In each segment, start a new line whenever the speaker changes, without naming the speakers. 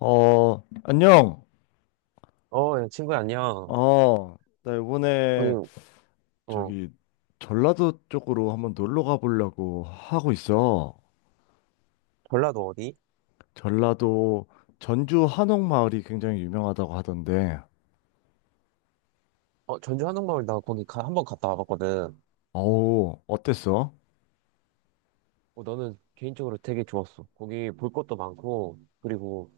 어, 안녕.
어, 야, 친구야, 안녕.
어, 나
아니,
이번에
어,
저기 전라도 쪽으로 한번 놀러 가보려고 하고 있어.
전라도 어디?
전라도 전주 한옥마을이 굉장히 유명하다고 하던데.
어, 전주 한옥마을 나 거기 가, 한번 갔다 와봤거든.
어우, 어땠어?
어, 나는 개인적으로 되게 좋았어. 거기 볼 것도 많고, 그리고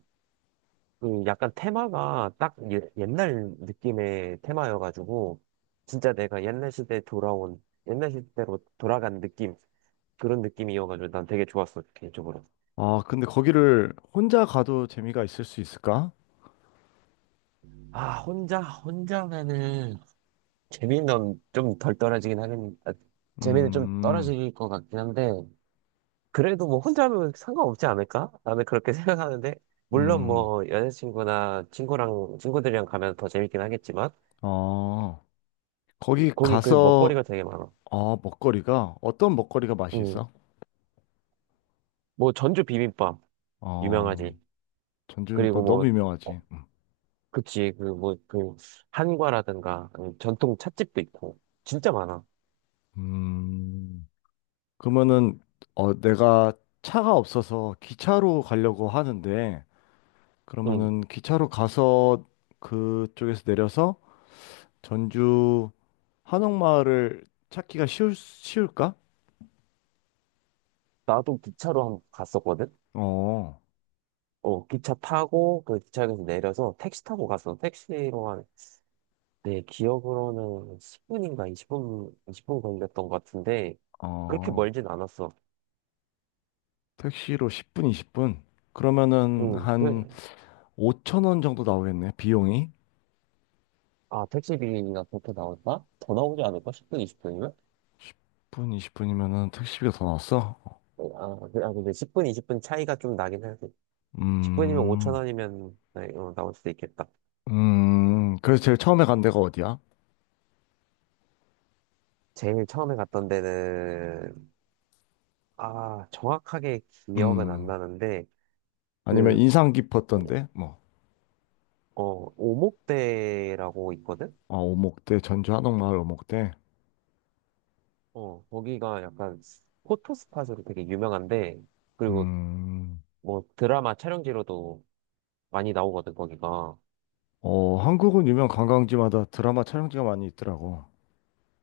그 약간 테마가 딱 예, 옛날 느낌의 테마여가지고, 진짜 내가 옛날 시대에 돌아온, 옛날 시대로 돌아간 느낌, 그런 느낌이어가지고 난 되게 좋았어, 개인적으로.
아, 근데 거기를 혼자 가도 재미가 있을 수 있을까?
아, 혼자면은, 재미는 좀 덜 떨어지긴 하겠, 아, 재미는 좀
음,
떨어질 것 같긴 한데, 그래도 뭐 혼자 하면 상관없지 않을까? 나는 그렇게 생각하는데, 물론
음,
뭐 여자친구나 친구들이랑 가면 더 재밌긴 하겠지만,
어, 거기
거기 그
가서,
먹거리가 되게 많아.
어, 먹거리가, 어떤 먹거리가 맛이
음,
있어?
뭐 전주 비빔밥,
어,
유명하지.
전주김밥
그리고 뭐,
너무
어,
유명하지.
그치, 그 뭐, 그 한과라든가, 아니면 전통 찻집도 있고, 진짜 많아.
음. 그러면은 어 내가 차가 없어서 기차로 가려고 하는데
음,
그러면은 기차로 가서 그쪽에서 내려서 전주 한옥마을을 찾기가 쉬울까?
나도 기차로 한번 갔었거든?
어.
어, 기차 타고, 그 기차역에서 내려서 택시 타고 갔어. 택시로 한 내 기억으로는 10분인가 20분 걸렸던 것 같은데, 그렇게
어.
멀진 않았어.
택시로 10분, 20분. 그러면은
응, 그,
한 5천 원 정도 나오겠네. 비용이.
아, 택시비가 그렇게 나올까? 더 나오지 않을까? 10분, 20분이면?
10분, 20분이면은 택시비가 더 나왔어.
아, 근데 10분, 20분 차이가 좀 나긴 하지. 10분이면 5천
음.
원이면 네, 어, 나올 수도 있겠다.
음. 그래서 제일 처음에 간 데가 어디야?
제일 처음에 갔던 데는, 아, 정확하게 기억은 안
음.
나는데,
아니면
그,
인상 깊었던데? 뭐.
어, 오목대라고 있거든?
아, 오목대, 전주 한옥마을 오목대.
어, 거기가 약간 포토 스팟으로 되게 유명한데, 그리고
음,
뭐 드라마 촬영지로도 많이 나오거든, 거기가.
어, 한국은 유명 관광지마다 드라마 촬영지가 많이 있더라고.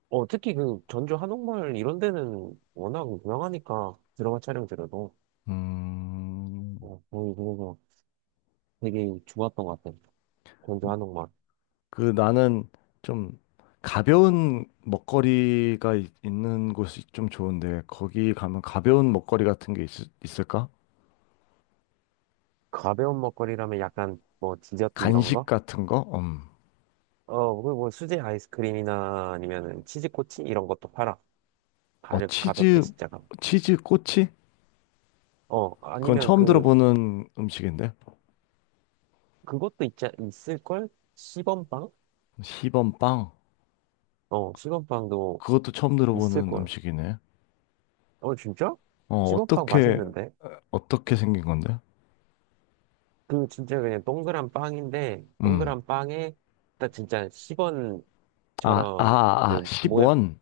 어, 특히 그 전주 한옥마을 이런 데는 워낙 유명하니까 드라마 촬영지로도.
음,
어, 거기 그래서 되게 좋았던 것 같아. 전주 한옥마을.
그 나는 좀 가벼운 먹거리가 는 곳이 좀 좋은데, 거기 가면 가벼운 먹거리 같은 게 있을까?
가벼운 먹거리라면 약간 뭐 디저트 이런
간식
거?
같은 거? 음.
어, 그리고 뭐 수제 아이스크림이나 아니면은 치즈코치 이런 것도 팔아.
어,
가볍게 진짜 가.
치즈 꼬치?
어,
그건
아니면
처음
그,
들어보는 음식인데.
그것도 있자, 있을걸? 시범빵?
시범빵?
어, 시범빵도
그것도 처음 들어보는
있을걸.
음식이네.
어, 진짜?
어,
시범빵
어떻게
맛있는데?
어떻게 생긴 건데?
그 진짜 그냥 동그란 빵인데
음.
동그란 빵에 딱 진짜 10원처럼
아, 아, 아,
그 모양
10원.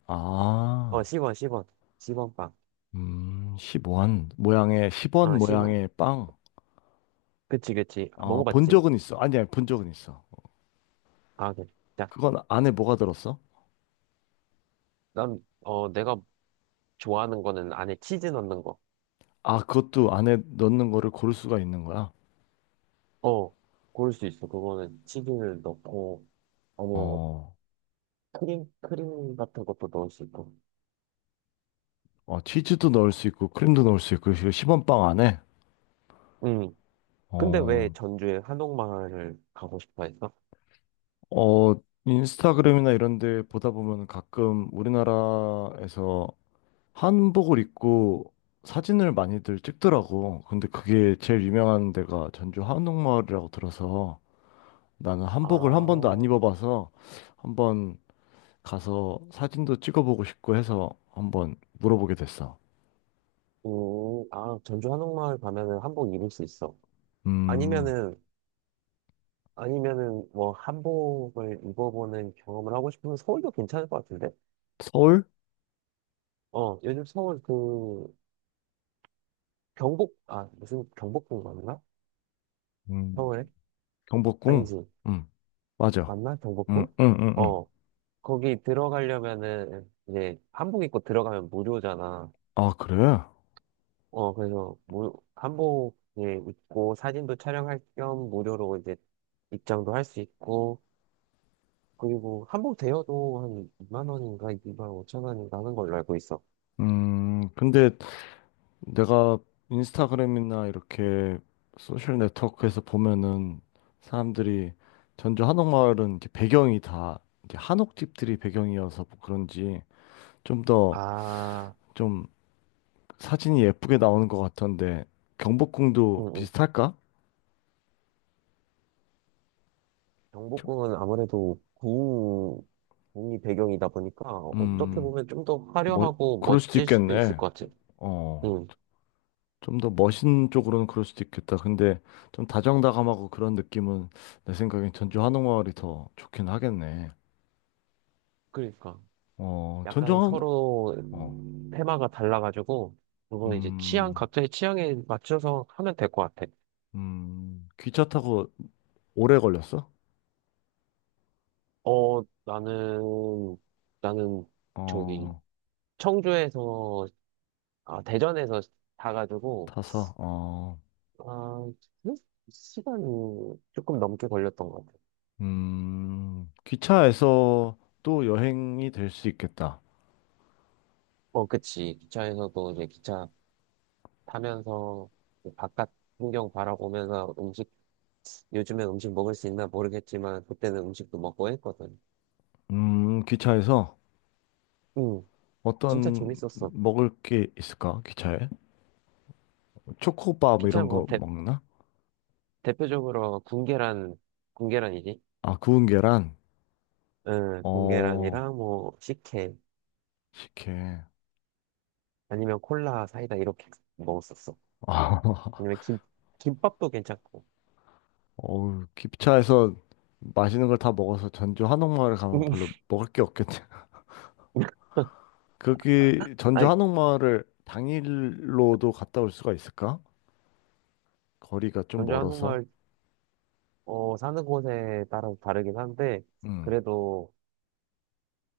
어
아,
10원 10원 10원 빵.
십원 모양의, 10원
어 10원.
모양의 빵.
그치 그치.
아, 본
먹어봤지?
적은 있어. 아니, 아니, 본 적은 있어.
아 그래. 자,
그건 안에 뭐가 들었어?
난 어 내가 좋아하는 거는 안에 치즈 넣는 거.
아, 그것도 안에 넣는 거를 고를 수가 있는 거야.
어 고를 수 있어. 그거는 치즈를 넣고 아니면 뭐
어,
크림 같은 것도 넣을 수 있고.
어, 치즈도 넣을 수 있고, 크림도 넣을 수 있고, 10원 빵 안에.
음. 근데 왜
어,
전주에 한옥마을을 가고 싶어 했어?
어, 인스타그램이나 이런 데 보다 보면 가끔 우리나라에서 한복을 입고 사진을 많이들 찍더라고. 근데 그게 제일 유명한 데가 전주 한옥마을이라고 들어서 나는
아.
한복을 한 번도 안 입어봐서 한번 가서 사진도 찍어보고 싶고 해서 한번 물어보게 됐어.
아, 전주 한옥마을 가면은 한복 입을 수 있어.
음,
아니면은, 아니면은 뭐 한복을 입어보는 경험을 하고 싶으면 서울도 괜찮을 것 같은데?
서울?
어, 요즘 서울 그 경복, 아, 무슨 경복궁 맞나?
음,
서울에?
경복궁?
아니지.
음, 맞아.
맞나?
음,
경복궁?
음, 음, 음.
어, 거기 들어가려면은 이제 한복 입고 들어가면 무료잖아.
아, 그래?
어, 그래서 무, 한복 예, 입고 사진도 촬영할 겸 무료로 이제 입장도 할 수 있고, 그리고 한복 대여도 한 2만 원인가 2만 5천 원인가 하는 걸로 알고 있어.
근데 내가 인스타그램이나 이렇게 소셜 네트워크에서 보면은 사람들이 전주 한옥마을은 이제 배경이 다 이제 한옥집들이 배경이어서 뭐 그런지 좀 더
아,
좀 사진이 예쁘게 나오는 것 같던데 경복궁도
응, 응.
비슷할까? 겨-
경복궁은 아무래도 궁, 궁이 배경이다 보니까 어떻게
음,
보면 좀 더
뭐
화려하고
그럴 수도
멋질 수도 있을
있겠네.
것 같아.
어,
응,
좀 더 멋있는 쪽으로는 그럴 수도 있겠다. 근데 좀 다정다감하고 그런 느낌은 내 생각엔 전주 한옥마을이 더 좋긴 하겠네.
그러니까.
어, 전주
약간 서로
어,
테마가 달라가지고, 그거는 이제 취향,
음,
각자의 취향에 맞춰서 하면 될 것 같아.
기차 타고 오래 걸렸어?
어, 나는 저기,
어,
청주에서, 아, 대전에서 자가지고,
타서, 어,
아, 그 시간이 조금 넘게 걸렸던 것 같아요.
기차에서 또 여행이 될 수 있겠다.
어, 그치. 기차에서도 이제 기차 타면서 바깥 풍경 바라보면서 음식, 요즘엔 음식 먹을 수 있나 모르겠지만, 그때는 음식도 먹고 했거든.
기차에서
응, 진짜
어떤
재밌었어.
먹을 게 있을까? 기차에? 초코바 뭐
기차
이런 거
뭐 대,
먹나?
대표적으로 군계란, 군계란이지?
아, 구운 계란?
응,
어,
군계란이랑 뭐 식혜,
식혜.
아니면 콜라, 사이다 이렇게 먹었었어.
아,
아니면 김밥도 괜찮고.
어우, 기차에서 맛있는 걸 다 먹어서 전주 한옥마을 가면 별로 먹을 게 없겠네. 거기 전주
아니,
한옥마을을 당일로도 갔다 올 수가 있을까? 거리가 좀
전주
멀어서.
한옥마을 어, 사는 곳에 따라서 다르긴 한데,
음,
그래도,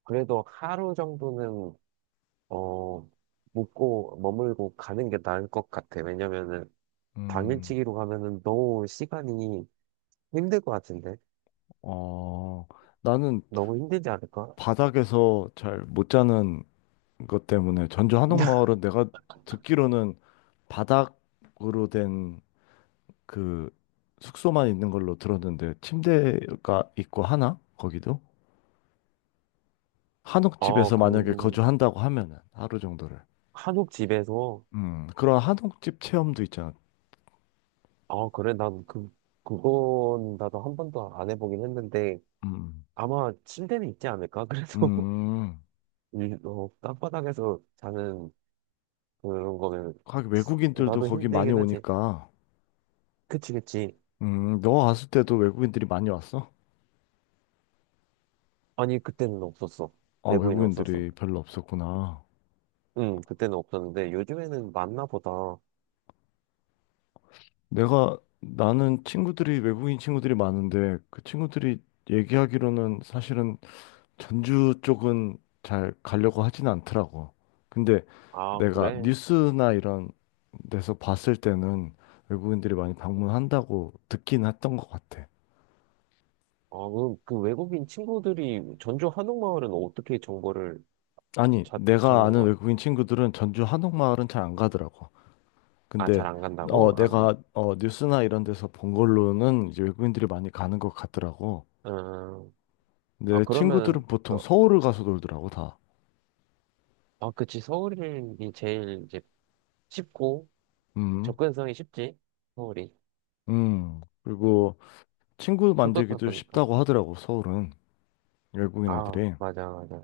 그래도 하루 정도는, 어, 묵고, 머물고 가는 게 나을 것 같아. 왜냐면은,
음,
당일치기로 가면은 너무 시간이 힘들 것 같은데?
어, 나는
너무 힘들지 않을까?
바닥에서 잘 못 자는 것 때문에 전주 한옥마을은 내가 듣기로는 바닥으로 된 그 숙소만 있는 걸로 들었는데 침대가 있고 하나? 거기도?
어,
한옥집에서 만약에
그,
거주한다고 하면은 하루 정도를.
한옥 집에서,
그런 한옥집 체험도 있잖아.
어, 그래, 난 그, 그건 나도 한 번도 안 해보긴 했는데,
음.
아마 침대는 있지 않을까? 그래서,
음.
이, 어, 땅바닥에서 자는 그런 거는,
거기 외국인들도
나도
거기 많이
힘들긴 하지.
오니까.
그치, 그치.
너 왔을 때도 외국인들이 많이 왔어?
아니, 그때는 없었어.
아,
내부에는 없었어.
외국인들이 별로 없었구나.
응, 그때는 없었는데, 요즘에는 많나 보다.
나는 외국인 친구들이 많은데, 그 친구들이 얘기하기로는 사실은 전주 쪽은 잘 가려고 하진 않더라고. 근데
아,
내가
그래?
뉴스나 이런 데서 봤을 때는 외국인들이 많이 방문한다고 듣긴 했던 것 같아.
아, 그, 그 외국인 친구들이 전주 한옥마을은 어떻게 정보를
아니,
찾,
내가
찾는
아는
거야?
외국인 친구들은 전주 한옥마을은 잘 안 가더라고.
아, 잘
근데
안
어
간다고? 아,
내가 어 뉴스나 이런 데서 본 걸로는 이제 외국인들이 많이 가는 것 같더라고.
아, 음, 아,
내 친구들은
그러면,
보통
너,
서울을 가서 놀더라고 다.
아, 그치. 서울이 제일 이제 쉽고,
음.
접근성이 쉽지. 서울이.
음. 그리고 친구
수도다
만들기도
보니까.
쉽다고 하더라고 서울은 외국인
아,
애들이.
맞아, 맞아,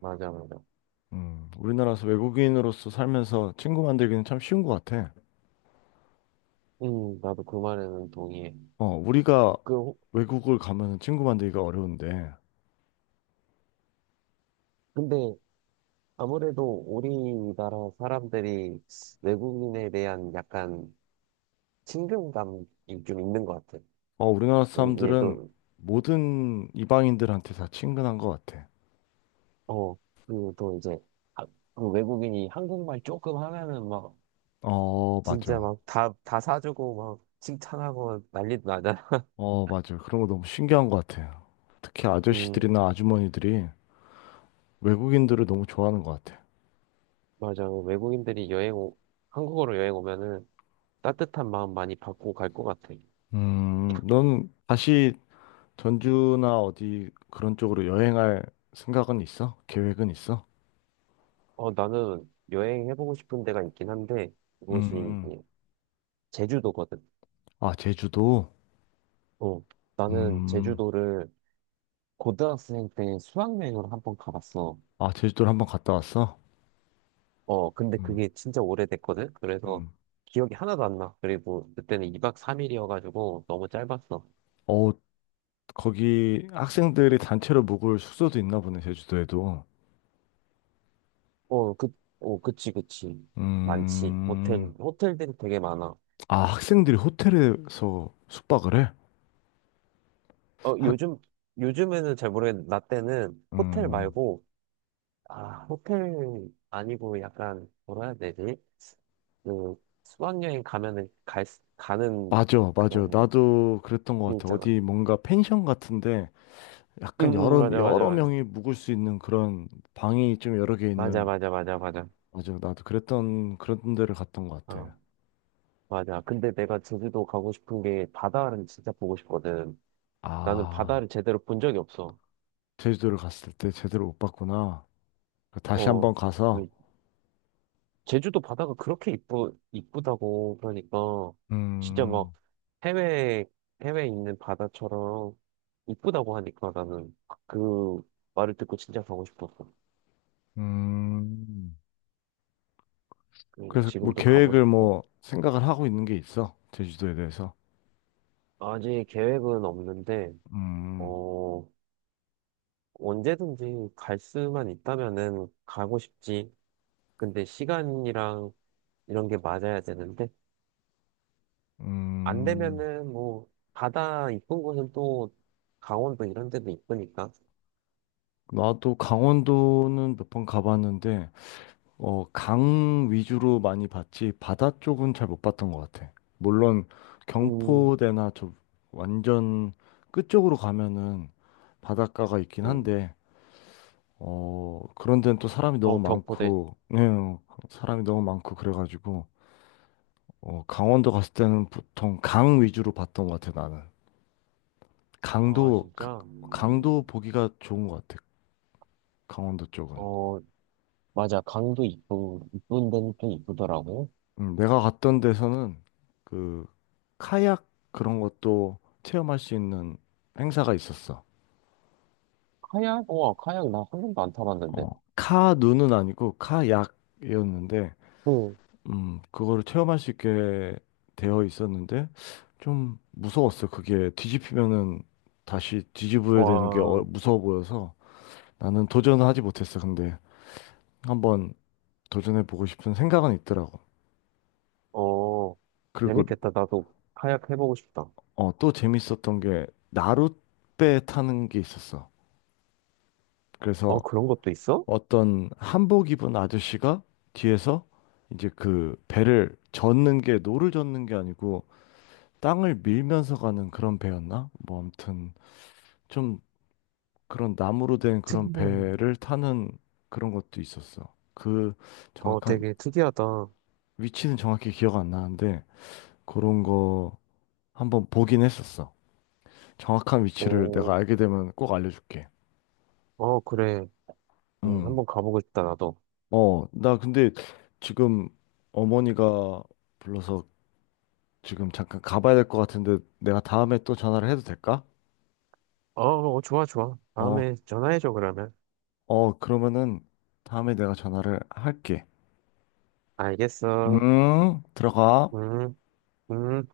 맞아, 맞아. 맞아.
음. 우리나라에서 외국인으로서 살면서 친구 만들기는 참 쉬운 것 같아.
나도 그 말에는 동의해.
어 우리가
그, 호-
외국을 가면 친구 만들기가 어려운데
근데 아무래도 우리나라 사람들이 외국인에 대한 약간 친근감이 좀 있는 것 같아.
어 우리나라
이게
사람들은
또,
모든 이방인들한테 다 친근한 것 같아.
어, 그리고 또 이제, 아, 그 외국인이 한국말 조금 하면은 막,
어
진짜
맞아.
막 다 사주고 막 칭찬하고 난리도 나잖아.
어, 맞아요. 그런 거 너무 신기한 것 같아요. 특히
음,
아저씨들이나 아주머니들이 외국인들을 너무 좋아하는 것 같아요.
맞아. 외국인들이 여행, 오, 한국으로 여행 오면은 따뜻한 마음 많이 받고 갈 것 같아.
넌 다시 전주나 어디 그런 쪽으로 여행할 생각은 있어? 계획은 있어?
어, 나는 여행해보고 싶은 데가 있긴 한데, 그곳이
음,
이제 제주도거든.
아, 제주도?
어, 나는
음,
제주도를 고등학생 때 수학여행으로 한번 가봤어.
아, 제주도를 한번 갔다 왔어?
어, 근데
음,
그게 진짜 오래됐거든? 그래서
음.
기억이 하나도 안 나. 그리고 그때는 2박 3일이어가지고 너무 짧았어.
어, 거기 학생들이 단체로 묵을 숙소도 있나 보네, 제주도에도.
어, 그, 어, 그치, 그치. 많지. 호텔,
음,
호텔들이 되게 많아.
아, 학생들이 호텔에서 숙박을 해?
어,
학,
요즘에는 잘 모르겠는데, 나 때는 호텔
음.
말고, 아, 호텔 아니고 약간, 뭐라 해야 되지? 그, 수학여행 가면은 갈, 수- 가는
맞아, 맞아.
그런
나도 그랬던 것
게
같아.
있잖아.
어디 뭔가 펜션 같은데
응,
약간
응,
여러,
맞아, 맞아,
여러
맞아.
명이 묵을 수 있는 그런 방이 좀 여러 개
맞아,
있는,
맞아, 맞아, 맞아.
맞아. 나도 그랬던, 그런 데를 갔던 것
어,
같아.
맞아. 근데 내가 제주도 가고 싶은 게 바다를 진짜 보고 싶거든. 나는
아,
바다를 제대로 본 적이 없어.
제주도를 갔을 때 제대로 못 봤구나. 다시
어,
한번 가서,
왜 제주도 바다가 그렇게 이쁘다고 그러니까 진짜 막
음,
해외, 해외에 있는 바다처럼 이쁘다고 하니까 나는 그 말을 듣고 진짜 가고 싶었어.
음. 그래서 뭐
지금도 가고
계획을
싶고.
뭐 생각을 하고 있는 게 있어. 제주도에 대해서.
아직 계획은 없는데,
음,
어, 언제든지 갈 수만 있다면은 가고 싶지. 근데 시간이랑 이런 게 맞아야 되는데, 안
음.
되면은 뭐, 바다 이쁜 곳은 또 강원도 이런 데도 이쁘니까.
나도 강원도는 몇 번 가봤는데, 어, 강 위주로 많이 봤지, 바다 쪽은 잘 못 봤던 것 같아. 물론,
음,
경포대나 저 완전 끝쪽으로 가면은 바닷가가 있긴
음.
한데, 어, 그런 데는 또 사람이 너무
어, 경포대.
많고, 네, 어, 사람이 너무 많고, 그래가지고, 어, 강원도 갔을 때는 보통 강 위주로 봤던 것 같아, 나는.
아,
강도, 가-
진짜?
강도 보기가 좋은 것 같아, 강원도 쪽은.
어, 맞아. 강도 이쁜 데는 또 이쁘더라고.
내가 갔던 데서는 그 카약 그런 것도 체험할 수 있는 행사가 있었어.
카약? 와, 카약 나 한 번도 안 타봤는데.
어, 카누는 아니고 카약이었는데,
응.
그거를 체험할 수 있게 되어 있었는데 좀 무서웠어. 그게 뒤집히면은 다시 뒤집어야 되는 게 어-
와,
무서워 보여서 나는 도전을 하지 못했어. 근데 한번 도전해 보고 싶은 생각은 있더라고.
어,
그리고
재밌겠다. 나도 카약 해보고 싶다.
어, 또 재밌었던 게 나룻배 타는 게 있었어.
어,
그래서
그런 것도 있어?
어떤 한복 입은 아저씨가 뒤에서 이제 그 배를 젓는 게 노를 젓는 게 아니고 땅을 밀면서 가는 그런 배였나? 뭐 아무튼 좀 그런 나무로 된 그런
특이한
배를 타는 그런 것도 있었어. 그
어,
정확한
되게 특이하다. 어,
위치는 정확히 기억 안 나는데 그런 거 한번 보긴 했었어. 정확한 위치를 내가 알게 되면 꼭 알려줄게.
어, 그래.
응.
한번 가보고 싶다, 나도.
어, 나 근데 지금 어머니가 불러서 지금 잠깐 가봐야 될 것 같은데 내가 다음에 또 전화를 해도 될까?
어, 어, 좋아, 좋아.
어,
다음에 전화해줘, 그러면.
어, 그러면은 다음에 내가 전화를 할게.
알겠어.
들어가.
음, 음.